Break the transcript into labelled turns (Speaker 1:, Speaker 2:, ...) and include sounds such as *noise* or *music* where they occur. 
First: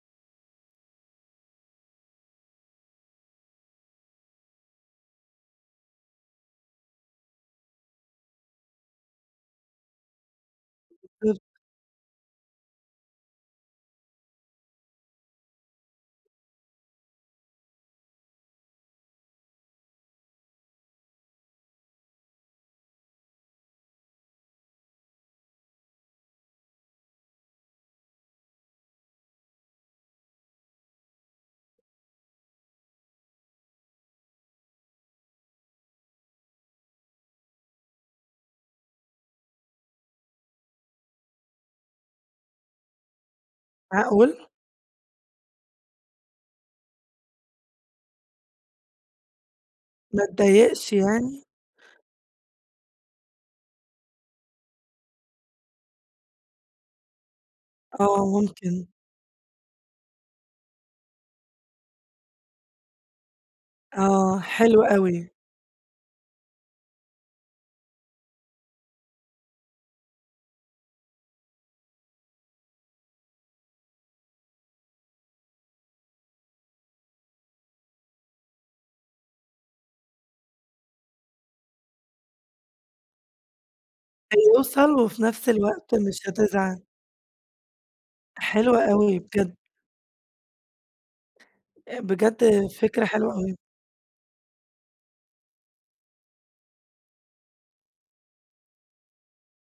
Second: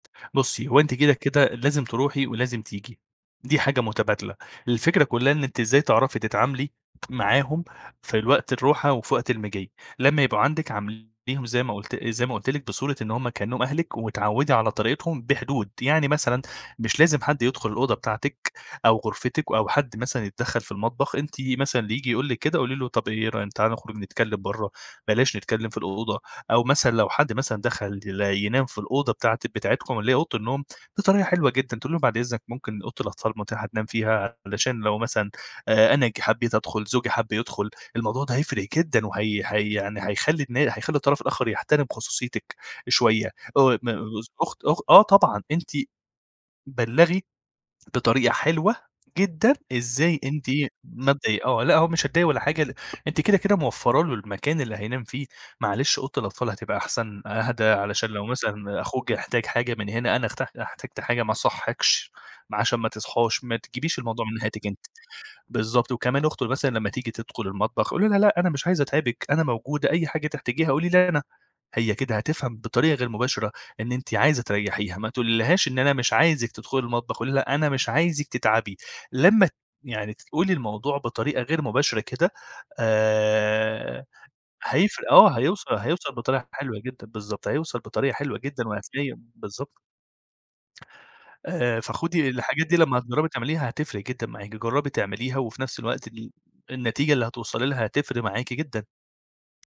Speaker 1: بصي، هو أنتِ كده، كده لازم تروحي ولازم تيجي، دي حاجة متبادلة. الفكرة كلها إن أنتِ إزاي تعرفي تتعاملي معاهم في ال وقت الروحة وفي وقت المِجي. لمّا يبقوا عندِك عامليهم
Speaker 2: *unintelligible*
Speaker 1: زي ما قلت زي ما قلت لِك بصورة إن هم كأنهم أهلِك واتعودي على طريقتهم بحدود، يعني مثلًا مش لازم حد يدخل الأوضة بتاعتِك أو غرفتِك أو حد مثلًا يتدخل في المطبخ. أنتِ مثلًا اللي ييجي يقول لِك كده، قولي له طب إيه رأي تعالَ نخرج نتكلم برا، بلاش نتكلم في الأوضة. أو مثلًا لو حد مثلًا دخل ي ينام في الأوضة بتاعة بتاعتكم اللي هي أوضة النوم، دي طريقة حلوة جدًا تقولي لهم، بعد إذنك ممكن أوضة الأطفال متاحة تنام فيها علشان لو مثلًا آآ، أنا ج حبيت أدخل، زوجي حب يدخل، الموضوع ده هيفرق جدًا وهَي هَي يعني هيخلي النا هيخلي الطرف الآخر يحترم خصوصيتِك شوية. آآ، م *unintelligible*
Speaker 2: معقول؟ّ!
Speaker 1: وأخت أخت آه، طبعًا، أنتِ بلغي بطريقة حلوة جدًا إزاي
Speaker 2: ما
Speaker 1: أنتِ
Speaker 2: اتضايقش
Speaker 1: ما تضي
Speaker 2: يعني؟
Speaker 1: آه، لأ، هو مش هيتضايق ولا حاجة، ل أنتِ كده، كده موفرة له المكان اللي هينام فيه، معلش أوضة الأطفال هتبقى أحسن، أهدى علشان لو
Speaker 2: آه،
Speaker 1: مثلًا
Speaker 2: ممكن.
Speaker 1: أخوك احتاج حاجة من هنا، أنا أحت احتجت حاجة ما اصّحيكش ما عشان ما تصحاش، ما تجيبيش الموضوع من
Speaker 2: آه،
Speaker 1: ناحيتِك أنتِ.
Speaker 2: حلو أوي.
Speaker 1: بالضبط، وكمان أخته مثلًا لمّا تيجي تدخل المطبخ قولي لها، لأ، أنا مش عايزة أتعبِك أنا موجودة، أي حاجة تحتاجيها قولي لي أنا. هي كده هتفهم بطريقة غير مباشرة إن أنتِ عايزة تريحيها، ما تقولِيلهاش إن أنا مش عايزك تدخلي المطبخ، قولي لها أنا مش عايزك تتعبي. لمّا ت يعني تقولي الموضوع بطريقة غير مباشرة كده آآ،
Speaker 2: هيوصل
Speaker 1: هيفرق.
Speaker 2: وفي
Speaker 1: آه،
Speaker 2: نفس
Speaker 1: هيوصل
Speaker 2: الوقت
Speaker 1: هيوصل
Speaker 2: مش
Speaker 1: بطريقة حلوة
Speaker 2: هتزعل.
Speaker 1: جدًا، بالضبط، هيوصل بطريقة حلوة جدًا
Speaker 2: حلوة
Speaker 1: وهتلقي
Speaker 2: أوي، بجد.
Speaker 1: بالضبط. آآ،
Speaker 2: آآ،
Speaker 1: فخدي
Speaker 2: بجد
Speaker 1: الحاجات دي لمّا
Speaker 2: فكرة
Speaker 1: تجربي
Speaker 2: حلوة أوي.
Speaker 1: تعمليها هتفرق جدًا معاكِ، جربي تعمليها وفي نفس الوقت ال النتيجة اللي هتوصلي لها، هتفرق معاكِ جدًا.